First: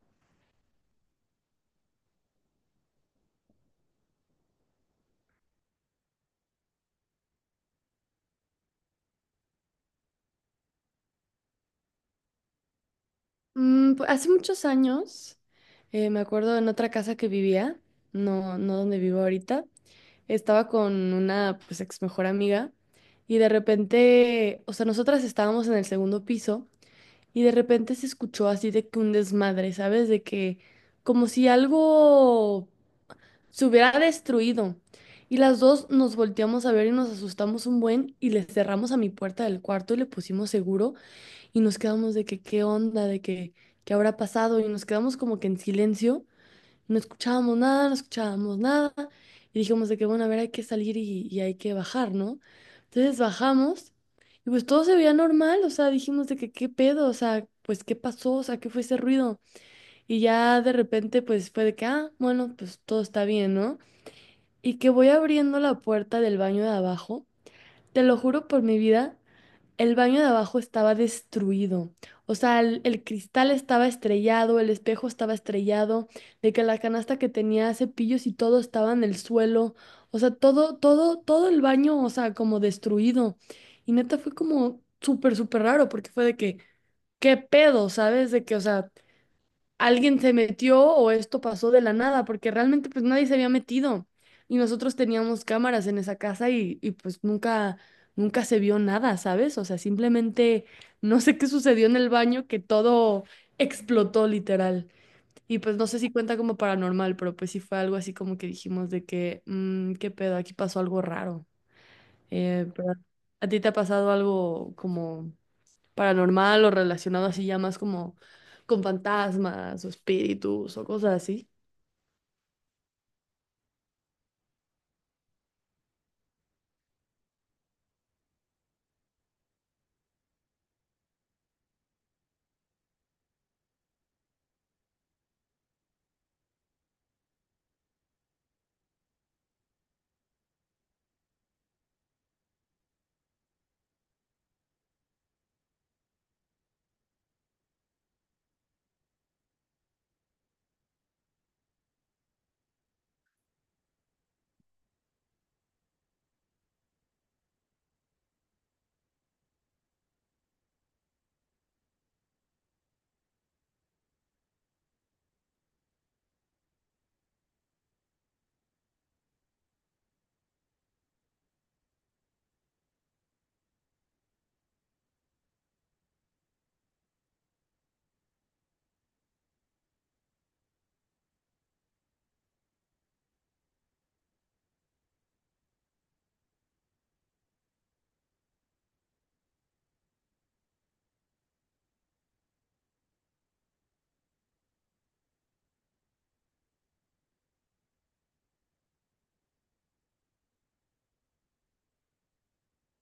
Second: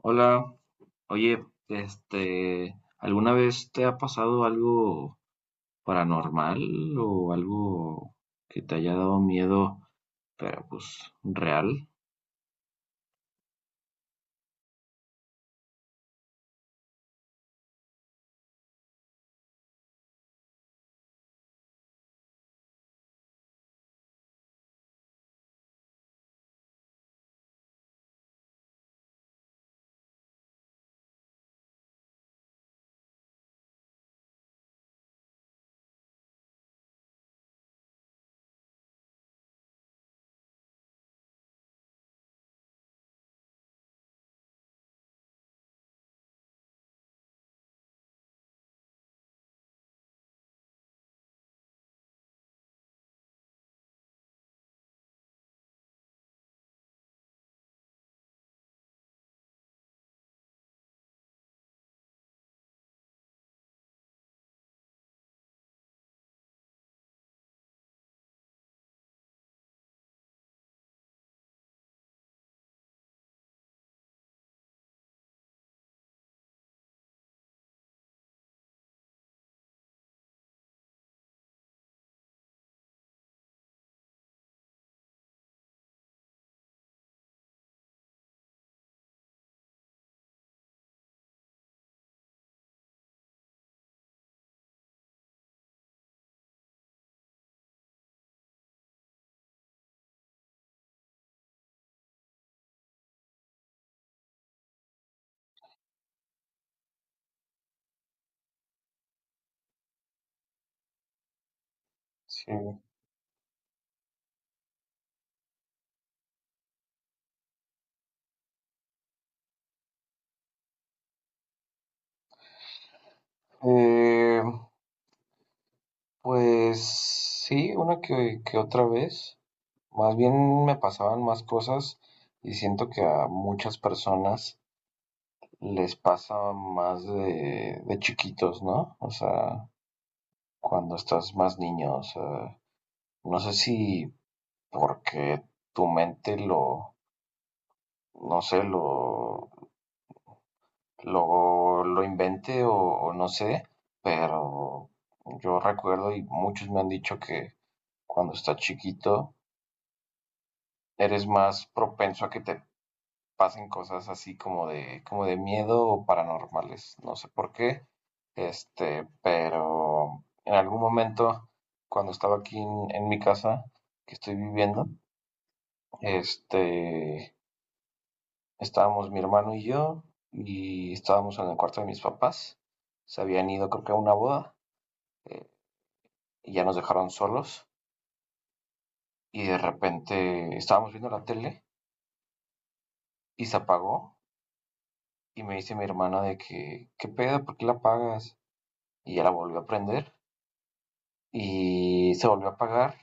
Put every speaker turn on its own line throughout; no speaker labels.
Hola, oye, ¿alguna vez te ha pasado algo paranormal o algo que te haya dado miedo, pero pues real?
Hace muchos años, me acuerdo en otra casa que vivía, no, no donde vivo ahorita, estaba con una pues ex mejor amiga y de repente, o sea, nosotras estábamos en el segundo piso y de repente se escuchó así de que un desmadre, ¿sabes? De que como si algo se hubiera destruido. Y las dos nos volteamos a ver y nos asustamos un buen y le cerramos a mi puerta del cuarto y le pusimos seguro y nos quedamos de que qué onda, de que qué habrá pasado y nos quedamos como que en silencio, no escuchábamos nada, no escuchábamos nada y dijimos de que bueno, a ver, hay que salir y hay que bajar, ¿no? Entonces bajamos y pues todo se veía normal, o sea, dijimos de que qué pedo, o sea, pues qué pasó, o sea, qué fue ese ruido y ya de repente pues fue de que ah, bueno, pues todo está bien, ¿no? Y que voy abriendo la puerta del baño de abajo. Te lo juro por mi vida, el baño de abajo estaba destruido. O sea, el cristal estaba estrellado, el espejo estaba estrellado, de que la canasta que tenía cepillos y todo estaba en el suelo. O sea, todo, todo, todo el baño, o sea, como destruido. Y neta fue como súper, súper raro porque fue de que, ¿qué pedo? ¿Sabes? De que, o sea, alguien se metió o esto pasó de la nada, porque realmente pues nadie se había metido y nosotros teníamos cámaras en esa casa y, pues nunca, nunca se vio nada, ¿sabes? O sea, simplemente no sé qué sucedió en el baño, que todo explotó literal. Y pues no sé si cuenta como paranormal, pero pues sí fue algo así como que dijimos de que, "Mm, qué pedo, aquí pasó algo raro".
Sí.
Pero, ¿a ti te ha pasado algo como paranormal o relacionado así ya más como con fantasmas o espíritus o cosas así?
Eh, pues sí, una que otra vez. Más bien me pasaban más cosas y siento que a muchas personas les pasa más de chiquitos, ¿no? O sea, cuando estás más niño, o sea, no sé si porque tu mente no sé, lo invente o no sé, pero yo recuerdo y muchos me han dicho que cuando estás chiquito eres más propenso a que te pasen cosas así como de miedo o paranormales, no sé por qué, pero en algún momento cuando estaba aquí en mi casa que estoy viviendo, este, estábamos mi hermano y yo, y estábamos en el cuarto de mis papás. Se habían ido, creo que a una boda, eh, y ya nos dejaron solos. Y de repente estábamos viendo la tele y se apagó. Y me dice mi hermana de que, ¿qué pedo? ¿Por qué la apagas? Y ya la volvió a prender y se volvió a apagar.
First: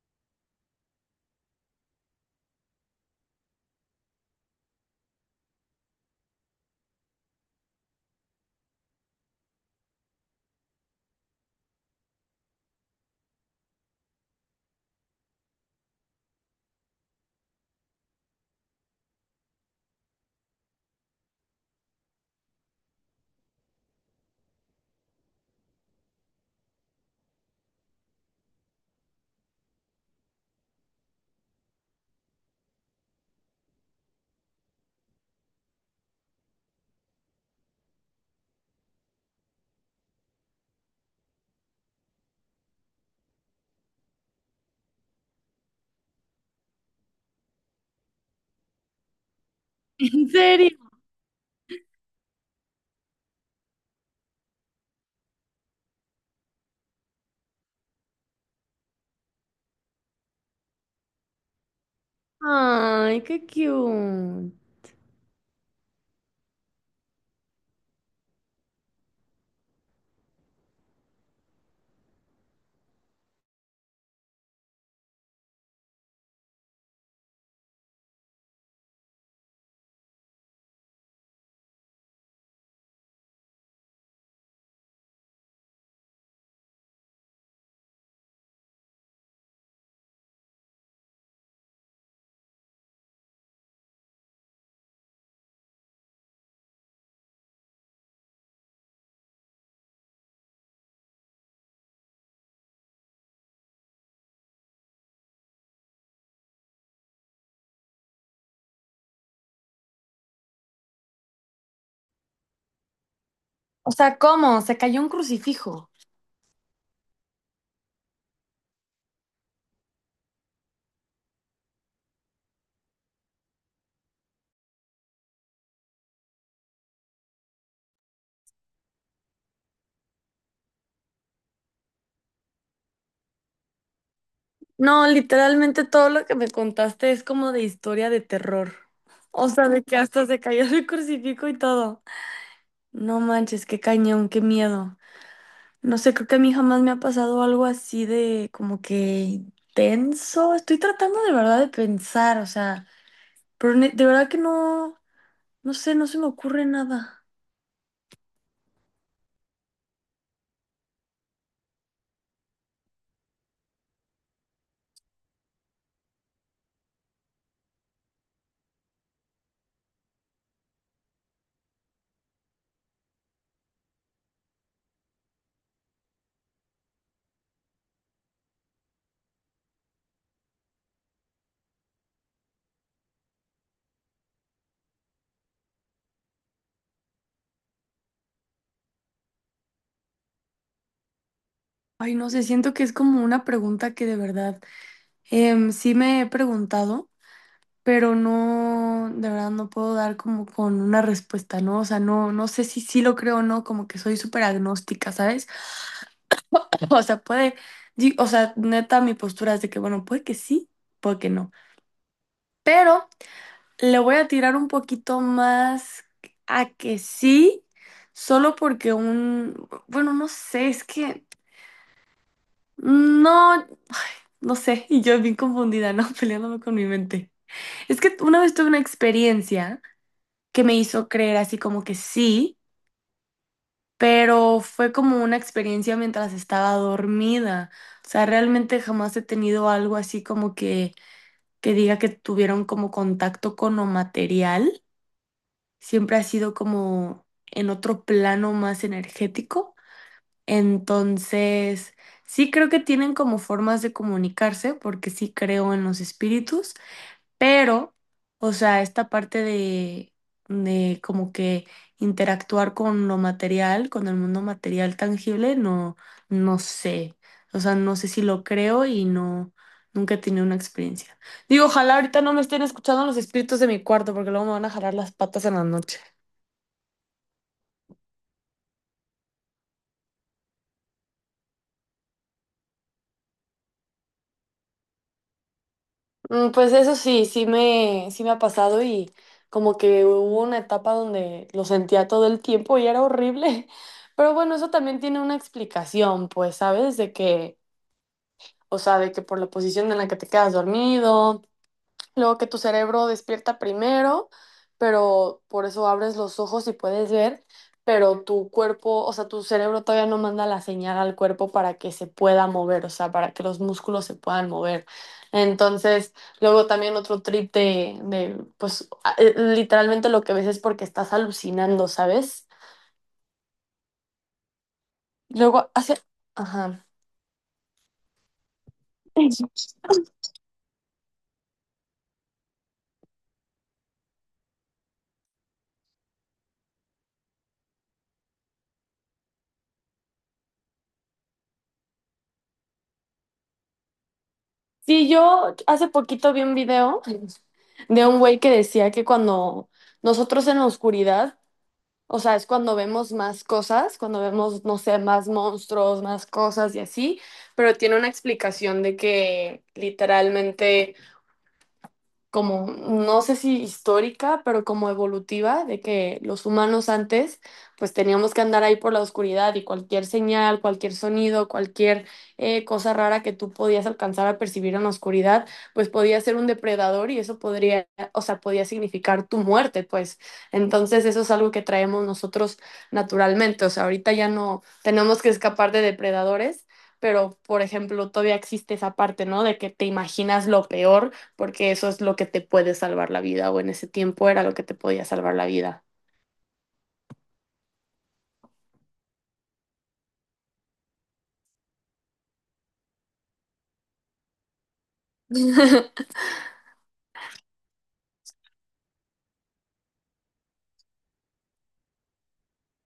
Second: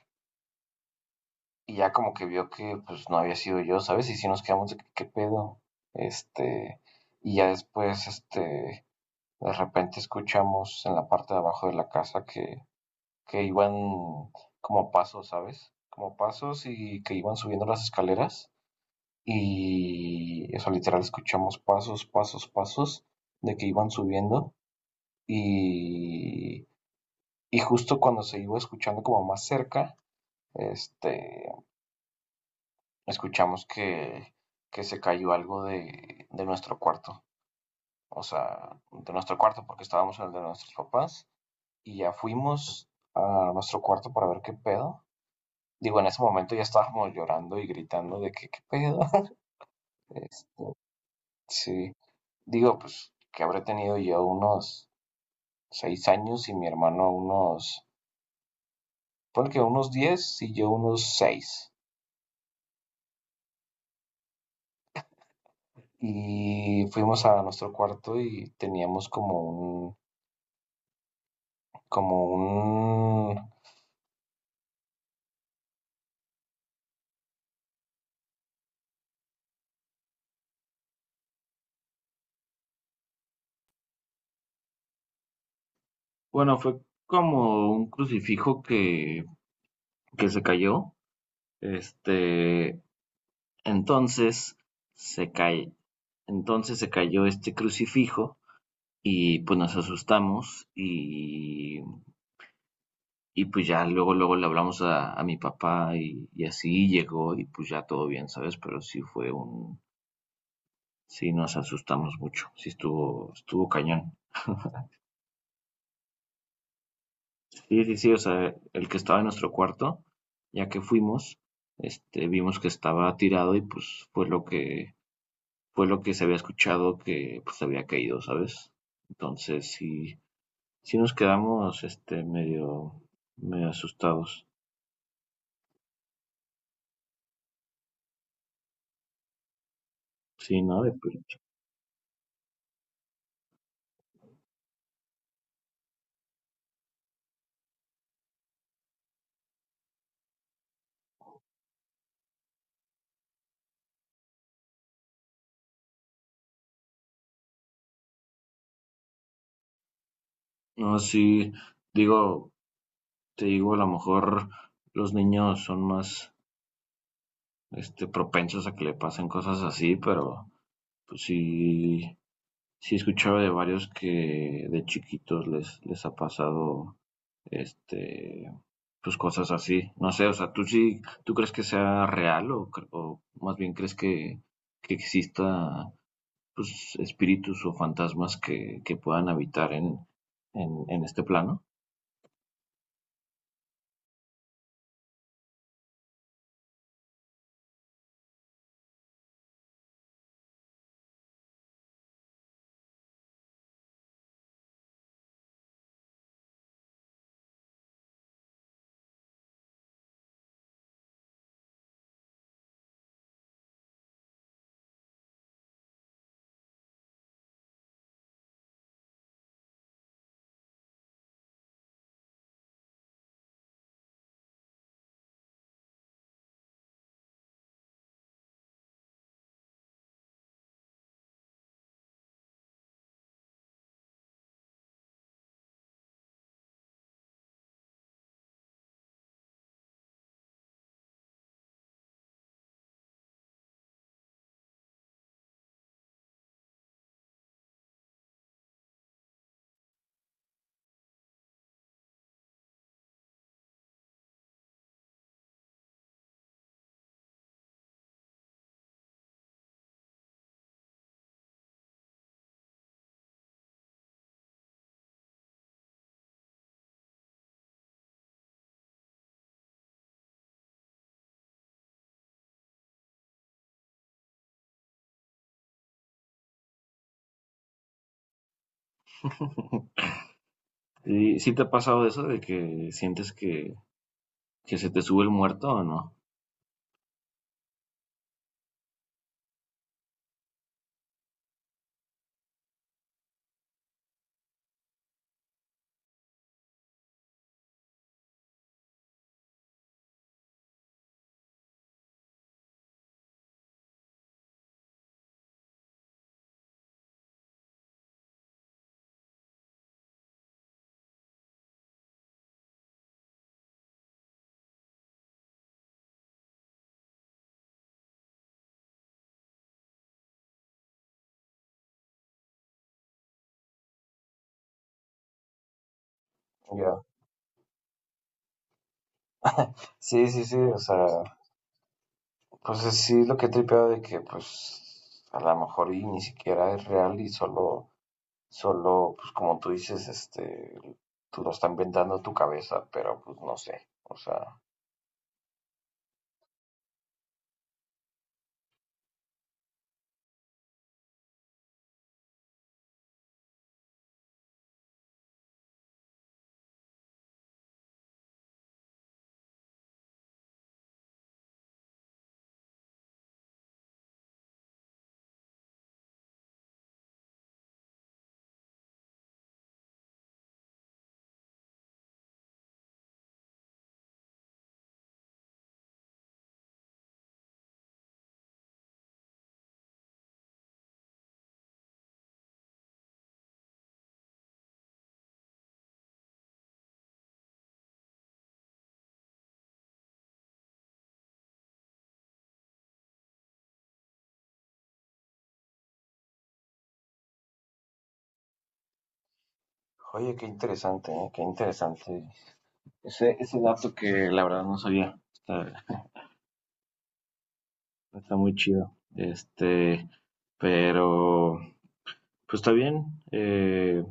Y ya como que vio que pues no había sido yo, ¿sabes? Y si nos quedamos de que, ¿qué pedo? Este, y ya después, de repente escuchamos en la parte de abajo de la casa que iban como pasos, ¿sabes? Como pasos y que iban subiendo las escaleras. Y eso literal escuchamos pasos, pasos, pasos de que iban subiendo. Y, y justo cuando se iba escuchando como más cerca, este, escuchamos que se cayó algo de nuestro cuarto. O sea, de nuestro cuarto porque estábamos en el de nuestros papás. Y ya fuimos a nuestro cuarto para ver qué pedo. Digo, en ese momento ya estábamos llorando y gritando de que qué pedo.
¿En
Este,
serio?
sí, digo, pues que habré tenido yo unos 6 años y mi hermano ponle que unos 10 y yo unos 6.
Ay, qué cute.
Y fuimos a nuestro cuarto y teníamos como un, bueno, fue como un crucifijo que se cayó. Este, entonces se cae, entonces se cayó este crucifijo y pues nos asustamos y pues ya luego, luego le hablamos a mi papá y así llegó y pues ya todo bien, ¿sabes? Pero sí fue sí nos asustamos mucho, sí estuvo cañón.
O sea, ¿cómo? Se cayó un crucifijo.
Sí, sí, sí, o sea, el que estaba en nuestro cuarto, ya que fuimos, vimos que estaba tirado y pues fue lo que, se había escuchado que pues había caído, ¿sabes? Entonces sí, sí nos quedamos, medio asustados.
No, literalmente todo lo que me contaste es como de historia de terror.
Sí,
O
no, de
sea, de que
plano.
hasta se cayó el crucifijo y todo. No manches, qué cañón, qué miedo. No sé, creo que a mí jamás me ha pasado algo así de como que tenso. Estoy tratando de verdad de pensar, o sea. Pero de verdad que no, no sé, no se me ocurre nada.
No, sí, digo, te digo, a lo mejor los niños son más, propensos a que le pasen cosas así, pero pues sí, sí escuchaba de varios que de chiquitos les ha pasado, este, pues cosas así. No sé, o sea, tú crees que sea real o más bien crees que exista, pues, espíritus o fantasmas que puedan habitar en este plano?
Ay, no sé, siento que es como una pregunta que de verdad sí me he preguntado, pero no, de verdad no puedo dar como con una respuesta, ¿no? O sea, no, no sé si sí lo creo o no, como que soy súper agnóstica, ¿sabes? O sea, puede, o sea, neta, mi postura es de que, bueno, puede que sí, puede que no. Pero le voy a tirar un poquito más a que sí, solo porque un, bueno, no sé, es que. No, no sé, y yo bien confundida, ¿no? Peleándome con mi mente. Es que una vez tuve una experiencia que me hizo creer así como que sí, pero fue como una experiencia mientras estaba dormida. O sea, realmente jamás he tenido algo así como que, diga que tuvieron como contacto con lo material. Siempre ha sido como en otro plano más energético. Entonces, sí creo que tienen como formas de comunicarse, porque sí creo en los espíritus, pero, o sea, esta parte de como que interactuar con lo material, con el mundo material tangible, no, no sé. O sea, no sé si lo creo y no, nunca he tenido una experiencia. Digo, ojalá ahorita no me estén escuchando los espíritus de mi cuarto, porque luego me van a jalar las patas en la noche.
¿Y sí te ha pasado eso de que sientes que se te sube el muerto o no?
Pues eso sí, sí me ha pasado y como que hubo una etapa donde lo sentía todo el tiempo y era horrible. Pero bueno, eso también tiene una explicación, pues, ¿sabes? De que, o sea, de que por la posición en la que te quedas dormido. Luego que tu cerebro despierta primero, pero por eso abres los ojos y puedes ver, pero tu cuerpo, o sea, tu cerebro todavía no manda la señal al cuerpo para que se pueda mover, o sea, para que los músculos se puedan mover. Entonces, luego también otro trip de pues, literalmente lo que ves es porque estás alucinando, ¿sabes? Luego
Ya.
hace. Ajá.
Sí, sí, sí, o sea, pues sí lo que he tripeado de que pues a lo mejor y ni siquiera es real y solo, pues como tú dices, tú lo estás inventando tu cabeza, pero pues no sé, o sea,
Sí, yo hace poquito vi un video de un güey que decía que cuando nosotros en la oscuridad, o sea, es cuando vemos más cosas, cuando vemos, no sé, más monstruos, más cosas y así, pero tiene una explicación de que literalmente como, no sé si histórica, pero como evolutiva, de que los humanos antes, pues teníamos que andar ahí por la oscuridad y cualquier señal, cualquier sonido, cualquier cosa rara que tú podías alcanzar a percibir en la oscuridad, pues podía ser un depredador y eso podría, o sea, podía significar tu muerte, pues. Entonces eso es algo que traemos nosotros naturalmente, o sea, ahorita ya no tenemos que escapar de depredadores. Pero, por ejemplo, todavía existe esa parte, ¿no? De que te imaginas lo peor porque eso es lo que te puede salvar la vida, o en ese tiempo era lo que te podía salvar la vida.
oye, qué interesante, ¿eh? Qué interesante. Ese dato que la verdad no sabía. Está muy chido. Pero pues está bien. eh,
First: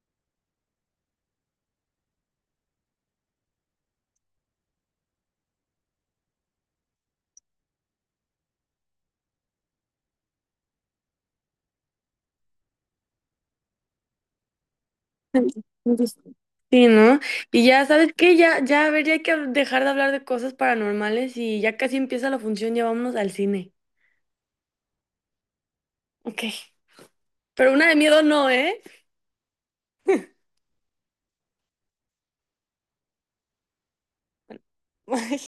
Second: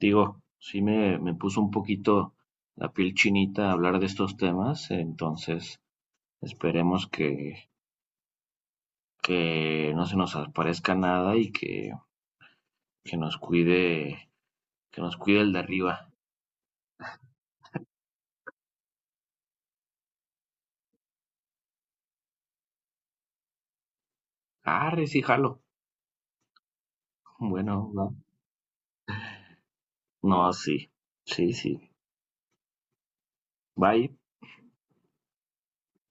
Digo, sí me puso un poquito la piel chinita hablar de estos temas, entonces esperemos que no se nos aparezca nada y que nos cuide, que nos cuide el de arriba.
Sí, ¿no? Y ya, ¿sabes qué? Ya, ya, a ver, ya hay que dejar de hablar de cosas paranormales y ya casi empieza la función, ya vámonos al cine.
Arre, sí, jalo.
Ok. Pero una
Bueno,
de
va.
miedo no, ¿eh?
No, sí, sí, sí. Bye.